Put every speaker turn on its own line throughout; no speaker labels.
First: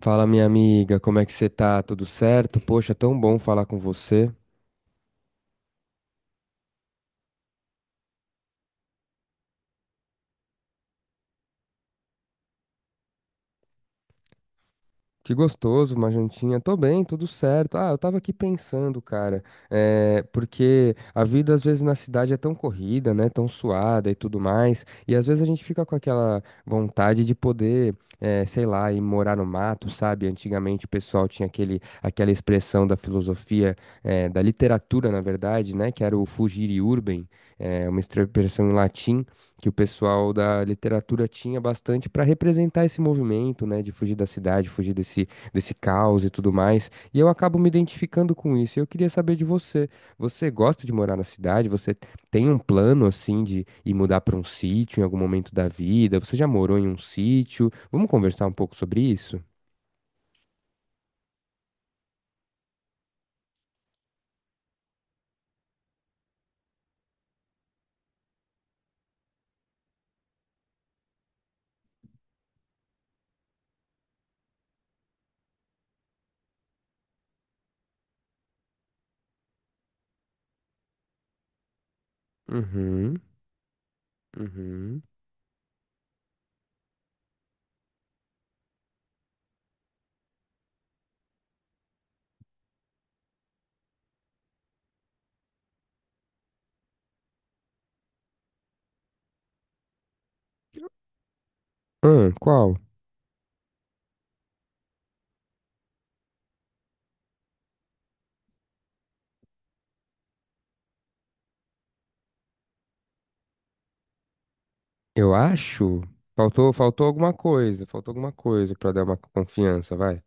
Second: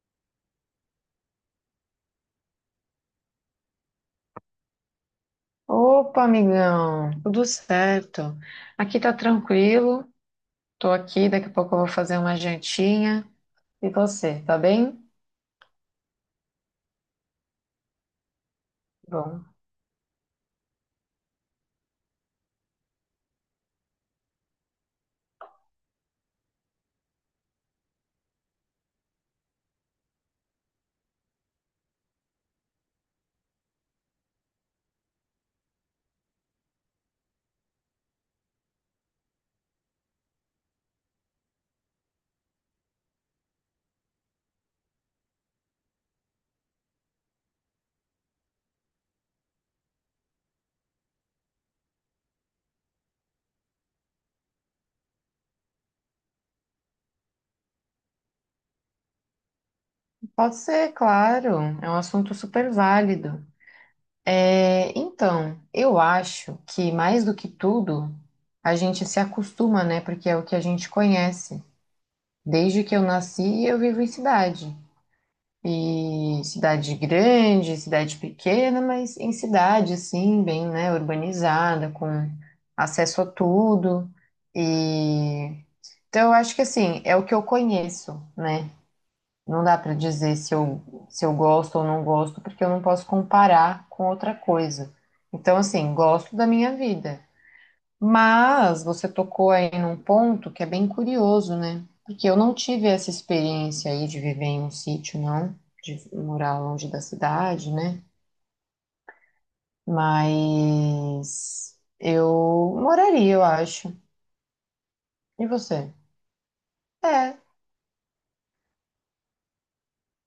Fala, minha amiga, como é que você tá? Tudo certo? Poxa, tão bom falar com você.
Opa, amigão, tudo certo? Aqui tá tranquilo, tô aqui, daqui a pouco eu vou fazer uma jantinha. E você, tá bem?
Que gostoso, uma jantinha. Tô bem, tudo certo. Ah, eu tava aqui pensando, cara,
Bom,
porque a vida às vezes na cidade é tão corrida, né? Tão suada e tudo mais. E às vezes a gente fica com aquela vontade de poder, sei lá, ir morar no mato, sabe? Antigamente o pessoal tinha aquela expressão da filosofia, da literatura, na verdade, né? Que era o fugire urbem, uma expressão em latim que o pessoal da literatura tinha bastante para representar esse movimento, né, de fugir da cidade, desse caos e tudo mais. E eu acabo me identificando com isso. Eu queria saber de você. Você gosta de morar na cidade? Você tem um plano assim de ir mudar para um sítio em algum momento da vida? Você já morou em um sítio? Vamos conversar um pouco sobre isso?
pode ser, claro, é um assunto super válido. É, então, eu acho que mais do que tudo, a gente se acostuma, né? Porque é o que a gente conhece. Desde que eu nasci, eu vivo em cidade. E cidade grande, cidade pequena, mas em cidade, assim, bem, né, urbanizada, com
Uhum,
acesso a tudo.
uhum.
E então eu acho que assim, é o que eu conheço, né? Não dá para dizer se eu gosto ou não gosto, porque eu não posso comparar com outra coisa. Então, assim, gosto da minha vida. Mas você tocou aí num ponto que é bem curioso, né? Porque
Ah,
eu não
qual?
tive essa experiência aí de viver em um sítio, não, de morar longe da cidade, né? Mas eu moraria, eu acho.
Eu
E você?
acho. Faltou alguma
É,
coisa, faltou alguma coisa para dar uma confiança, vai.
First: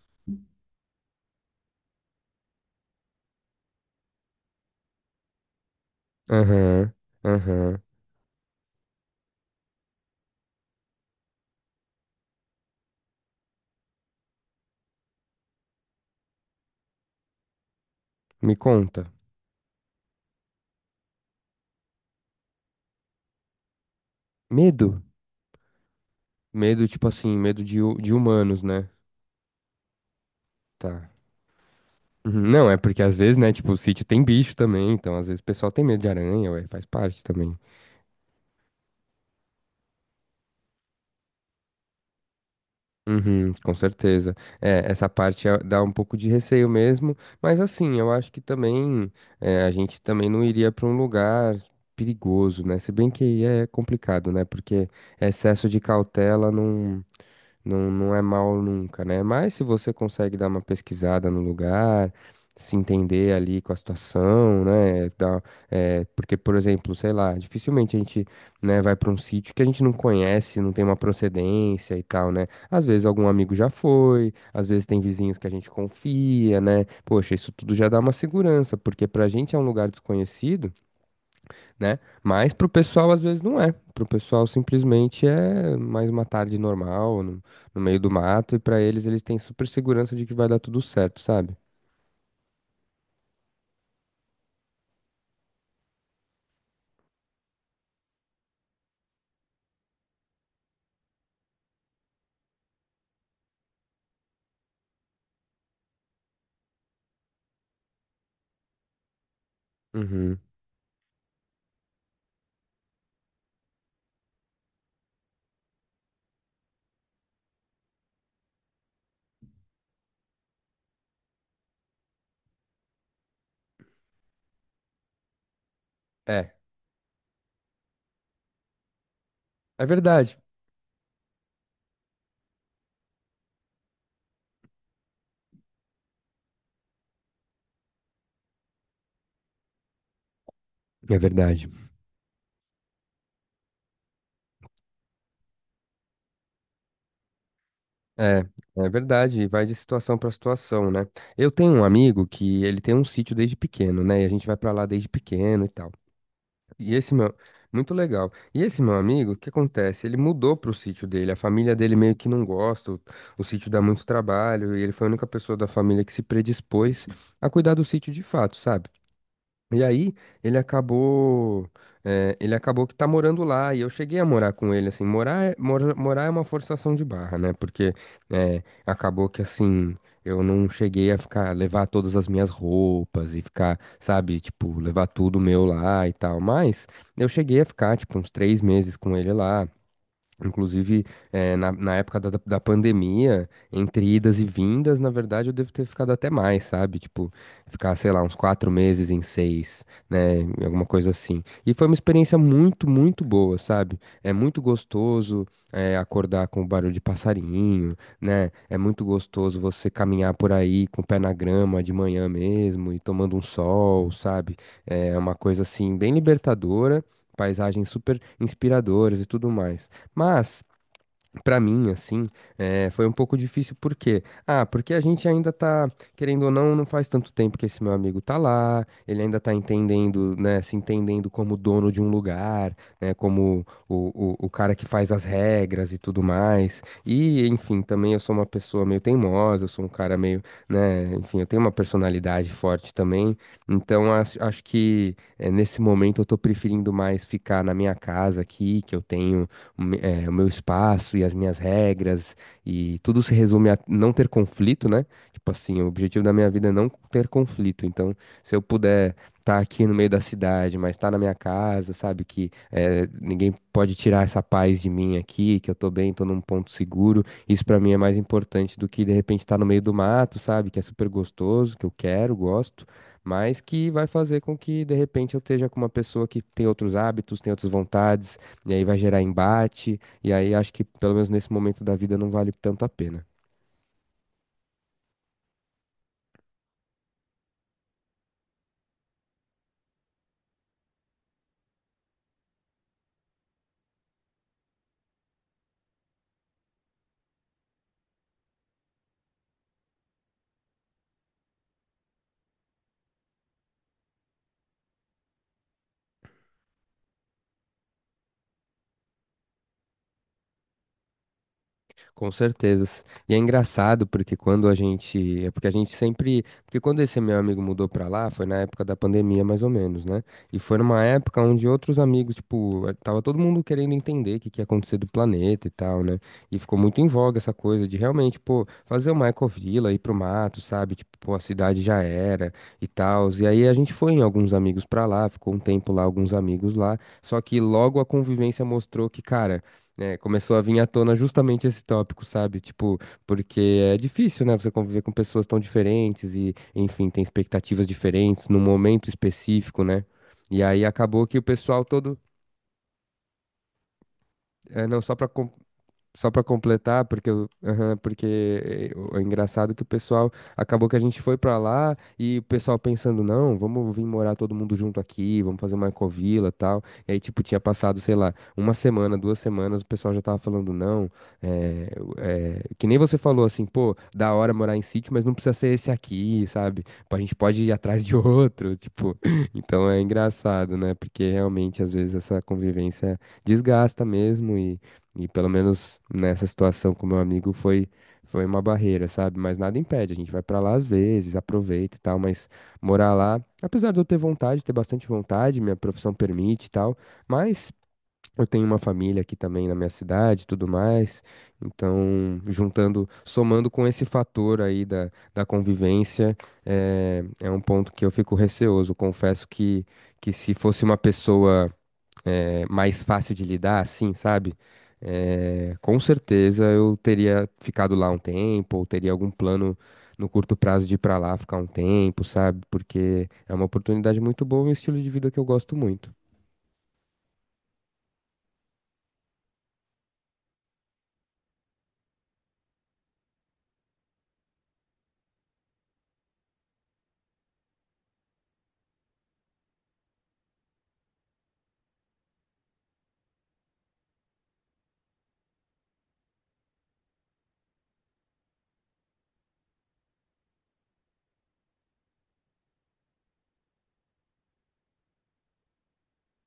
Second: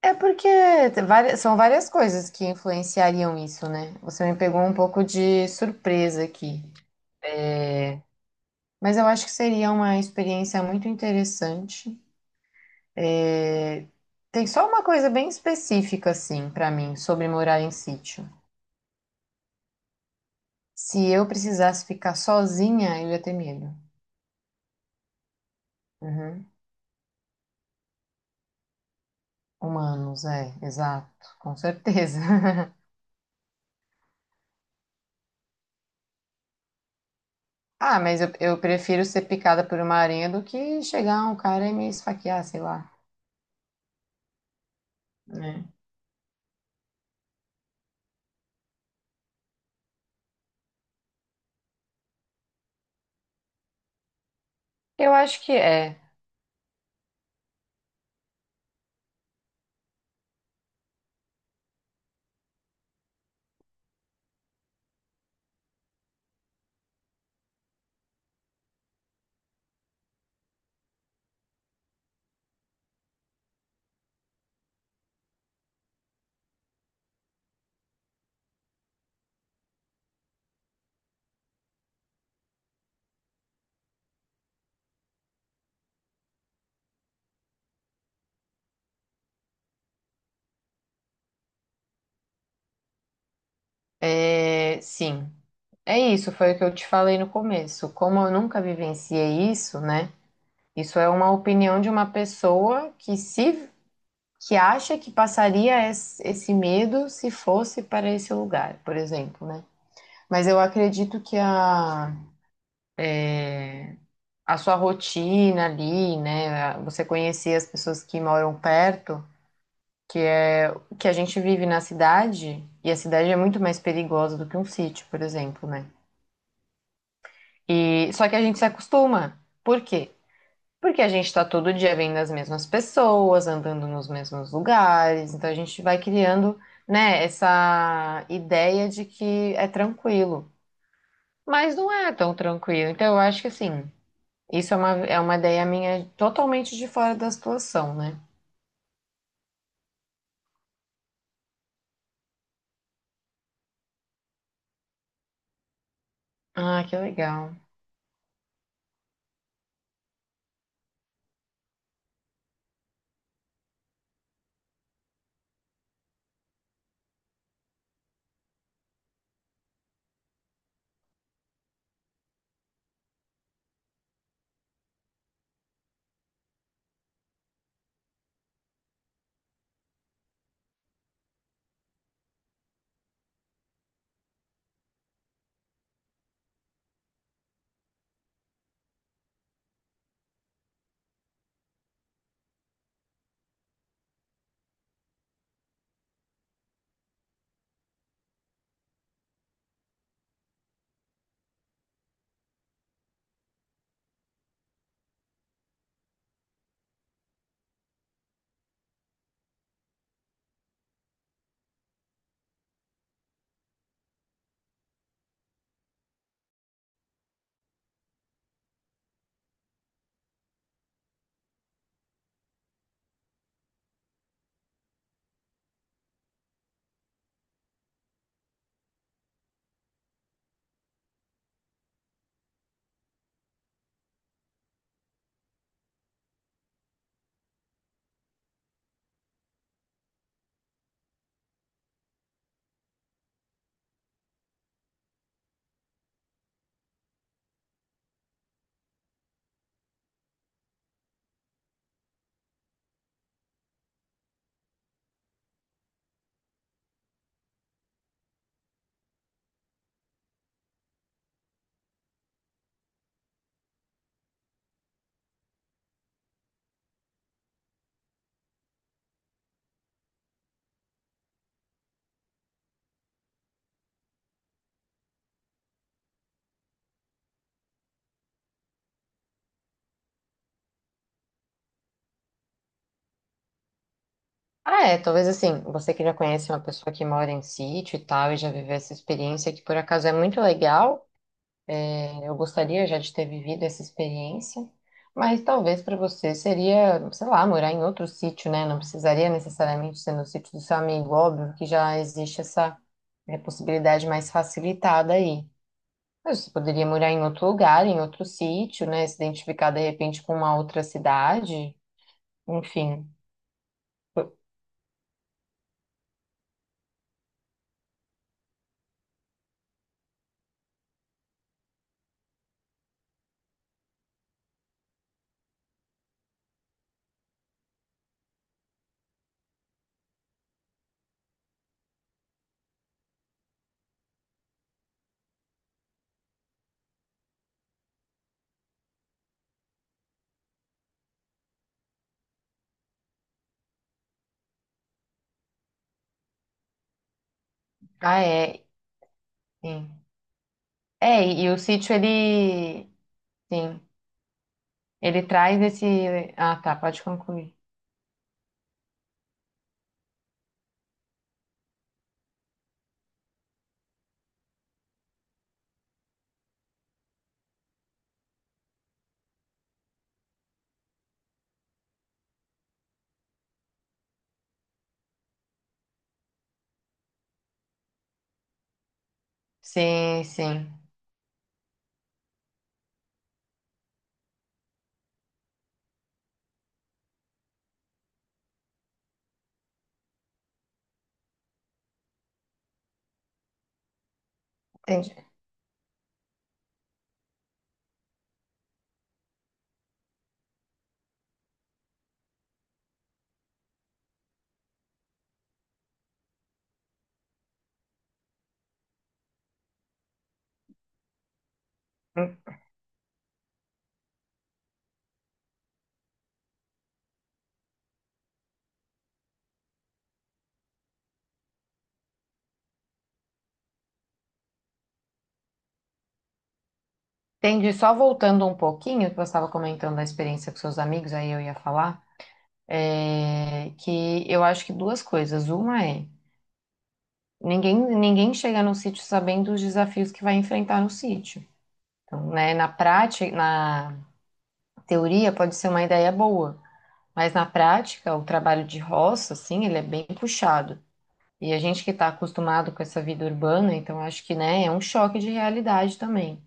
é porque são várias coisas que influenciariam isso, né? Você me pegou um pouco de surpresa aqui.
Aham, aham.
Mas eu acho que seria uma experiência muito interessante. Tem só uma coisa bem específica, assim, pra mim, sobre morar em sítio.
Me conta.
Se eu precisasse ficar sozinha, eu ia ter medo.
Medo?
Uhum.
Medo, tipo assim, de humanos, né?
Humanos, é,
Tá.
exato, com certeza.
Uhum, não, é porque às vezes, né, tipo, o sítio tem bicho também, então às vezes o pessoal tem medo de aranha, ué, faz parte também.
Ah, mas eu prefiro ser picada por uma aranha do que chegar um cara e me esfaquear, sei lá.
Uhum, com certeza.
Né?
Dá um pouco de receio mesmo, mas assim, eu acho que também a gente também não iria pra um lugar perigoso, né? Se bem que aí é complicado, né? Porque
Eu acho que
excesso de
é.
cautela não é mal nunca, né? Mas se você consegue dar uma pesquisada no lugar, se entender ali com a situação, né? Porque, por exemplo, sei lá, dificilmente a gente, né, vai para um sítio que a gente não conhece, não tem uma procedência e tal, né? Às vezes algum amigo já foi, às vezes tem vizinhos que a gente confia, né? Poxa, isso tudo já dá uma segurança, porque pra gente é um lugar desconhecido né? Mas pro pessoal às vezes não é. Pro pessoal simplesmente é mais uma tarde normal, no meio do mato, e pra eles têm super segurança de que vai dar tudo certo, sabe?
É, sim. É isso, foi o que eu te falei no começo. Como eu nunca vivenciei isso, né? Isso é uma opinião de uma pessoa que se que acha que passaria esse medo se fosse para esse lugar, por exemplo, né?
Uhum.
Mas eu acredito que a sua rotina ali, né? Você conhecer as pessoas que moram perto, que, que a gente vive na cidade, e a cidade é muito mais perigosa do que um sítio, por exemplo, né?
É,
E, só que a gente se acostuma. Por
é
quê?
verdade.
Porque a gente está todo dia vendo as mesmas pessoas, andando nos mesmos lugares, então a gente vai criando, né, essa ideia de que é tranquilo.
É verdade.
Mas não é tão tranquilo. Então eu acho que assim, isso é uma ideia minha totalmente de fora da situação, né?
É, é verdade, e vai de situação para situação, né? Eu tenho um amigo que ele tem um sítio desde pequeno, né? E a gente vai para lá desde pequeno e tal.
Ah,
E
que
esse meu,
legal.
Muito legal. E esse meu amigo, o que acontece? Ele mudou pro sítio dele. A família dele meio que não gosta. O sítio dá muito trabalho e ele foi a única pessoa da família que se predispôs a cuidar do sítio de fato, sabe? E aí, ele acabou, ele acabou que tá morando lá, e eu cheguei a morar com ele, assim, morar é uma forçação de barra, né, porque acabou que, assim, eu não cheguei a ficar, levar todas as minhas roupas e ficar, sabe, tipo, levar tudo meu lá e tal, mas eu cheguei a ficar, tipo, uns três meses com ele lá. Inclusive, na época da pandemia, entre idas e vindas, na verdade, eu devo ter ficado até mais, sabe? Tipo, ficar, sei lá, uns quatro meses em seis, né? Alguma coisa assim. E foi uma experiência muito, muito boa, sabe? É muito gostoso, acordar com o barulho de passarinho, né? É muito gostoso você caminhar por aí com o pé na grama de manhã mesmo e tomando um sol, sabe? É uma coisa assim, bem libertadora. Paisagens super inspiradoras e tudo mais. Mas, pra mim, assim, foi um pouco difícil, por quê? Ah, porque a gente ainda tá, querendo ou não, não faz tanto tempo que esse meu amigo tá lá, ele ainda tá entendendo, né, se entendendo como dono de um lugar, né, como o cara que faz as regras e tudo mais. E, enfim, também eu sou uma pessoa meio teimosa, eu sou um cara meio, né, enfim, eu tenho uma personalidade forte também, então acho que nesse momento eu tô preferindo mais ficar na minha casa aqui, que eu tenho o meu espaço e as minhas regras, e tudo se resume a não ter conflito, né? Tipo assim, o objetivo da minha vida é não ter conflito. Então, se eu puder estar aqui no meio da cidade, mas estar na minha casa, sabe? Que ninguém pode tirar essa paz de mim aqui, que eu tô bem, tô num ponto seguro. Isso pra mim é mais importante do que de repente estar no meio do mato, sabe? Que é super gostoso, que eu quero, gosto mas que vai fazer com que de repente eu esteja com uma pessoa que tem outros hábitos, tem outras vontades, e aí vai gerar embate, e aí acho que pelo menos nesse momento da vida não vale tanto a pena.
Ah, é, talvez assim, você que já conhece uma pessoa que mora em sítio e tal, e já viveu essa experiência que por acaso é muito legal. Eu gostaria já de ter vivido essa experiência, mas talvez para você seria, sei lá, morar em outro sítio, né? Não precisaria necessariamente ser no sítio do seu amigo, óbvio que já existe essa possibilidade mais facilitada aí. Mas você poderia morar em outro lugar, em outro sítio, né? Se identificar de repente com uma outra cidade,
Com certeza.
enfim.
E é engraçado porque quando a gente, é porque a gente sempre, porque quando esse meu amigo mudou pra lá, foi na época da pandemia mais ou menos, né? E foi numa época onde outros amigos, tipo, tava todo mundo querendo entender o que que ia acontecer do planeta e tal, né? E ficou muito em voga essa coisa de realmente, pô, fazer uma ecovila, ir pro mato, sabe? Tipo, pô, a cidade já era e tal. E aí a gente foi em alguns amigos pra lá, ficou um tempo lá, alguns amigos lá. Só que logo a convivência mostrou que, cara, é, começou a vir à tona justamente esse tópico, sabe? Tipo, porque é difícil, né? Você conviver com pessoas tão diferentes e, enfim, tem expectativas
Ah,
diferentes num
é,
momento específico,
sim.
né? E aí
É,
acabou que o
e o
pessoal
sítio
todo,
ele, sim,
é, não só
ele
para
traz esse.
só para
Ah, tá, pode
completar, porque,
concluir.
aham, porque é engraçado que o pessoal acabou que a gente foi para lá e o pessoal pensando, não, vamos vir morar todo mundo junto aqui, vamos fazer uma ecovila e tal. E aí, tipo, tinha passado, sei lá, uma semana, duas semanas, o pessoal já tava falando, não, que nem você falou assim, pô, da hora morar em sítio, mas não precisa ser esse aqui, sabe? Pô, a gente pode ir atrás de outro, tipo. Então é
Sim,
engraçado,
sim.
né? Porque realmente, às vezes, essa convivência desgasta mesmo e pelo menos nessa situação com meu amigo foi uma barreira, sabe? Mas nada impede, a gente vai pra lá às vezes, aproveita e tal, mas morar lá, apesar de eu ter vontade, ter bastante
Entendi.
vontade, minha profissão permite e tal, mas eu tenho uma família aqui também na minha cidade, e tudo mais. Então, juntando, somando com esse fator aí da convivência, é, é um ponto que eu fico receoso. Confesso que se fosse uma pessoa mais fácil de lidar, assim, sabe? É, com certeza eu teria ficado lá um tempo, ou teria algum plano no curto prazo de ir pra lá ficar um tempo, sabe? Porque é uma oportunidade muito boa e um estilo de vida que eu gosto muito.
Entendi. Só voltando um pouquinho, que você estava comentando da experiência com seus amigos, aí eu ia falar, é, que eu acho que duas coisas. Uma é, ninguém chega no sítio sabendo os desafios que vai enfrentar no sítio. Então, né, na prática, na teoria pode ser uma ideia boa, mas na prática, o trabalho de roça, assim, ele é bem puxado. E a gente que está acostumado com essa vida urbana, então acho que, né, é um choque de realidade também.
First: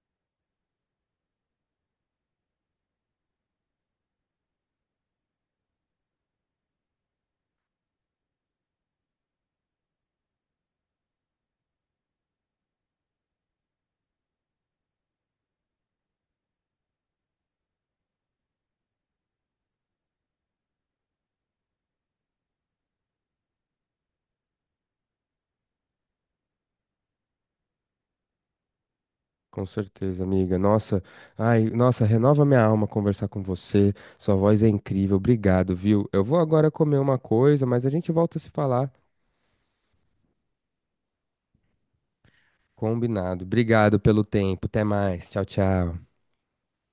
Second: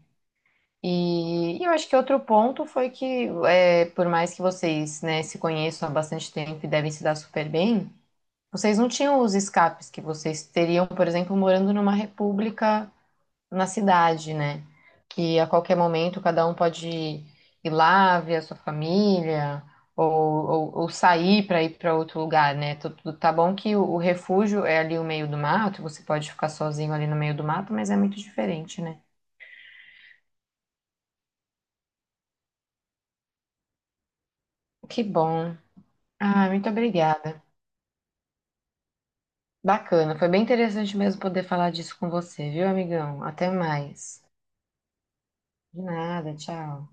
E eu acho que outro ponto foi que, é, por mais que vocês, né, se conheçam há bastante tempo e devem se dar super bem, vocês não tinham os escapes que vocês teriam, por exemplo, morando numa república na cidade, né? Que a qualquer momento cada um pode ir lá ver a sua família ou sair para ir para outro lugar, né? Tudo tá bom que o refúgio é ali no meio do mato, você pode ficar sozinho ali no meio do mato, mas é muito diferente, né?
Com certeza, amiga. Nossa, ai, nossa, renova minha alma conversar com você. Sua voz é
Que
incrível.
bom.
Obrigado, viu? Eu vou
Ah, muito
agora comer uma
obrigada.
coisa, mas a gente volta a se falar.
Bacana, foi bem interessante mesmo poder falar disso com você, viu, amigão?
Combinado.
Até
Obrigado
mais.
pelo tempo. Até mais. Tchau,
De
tchau.
nada, tchau.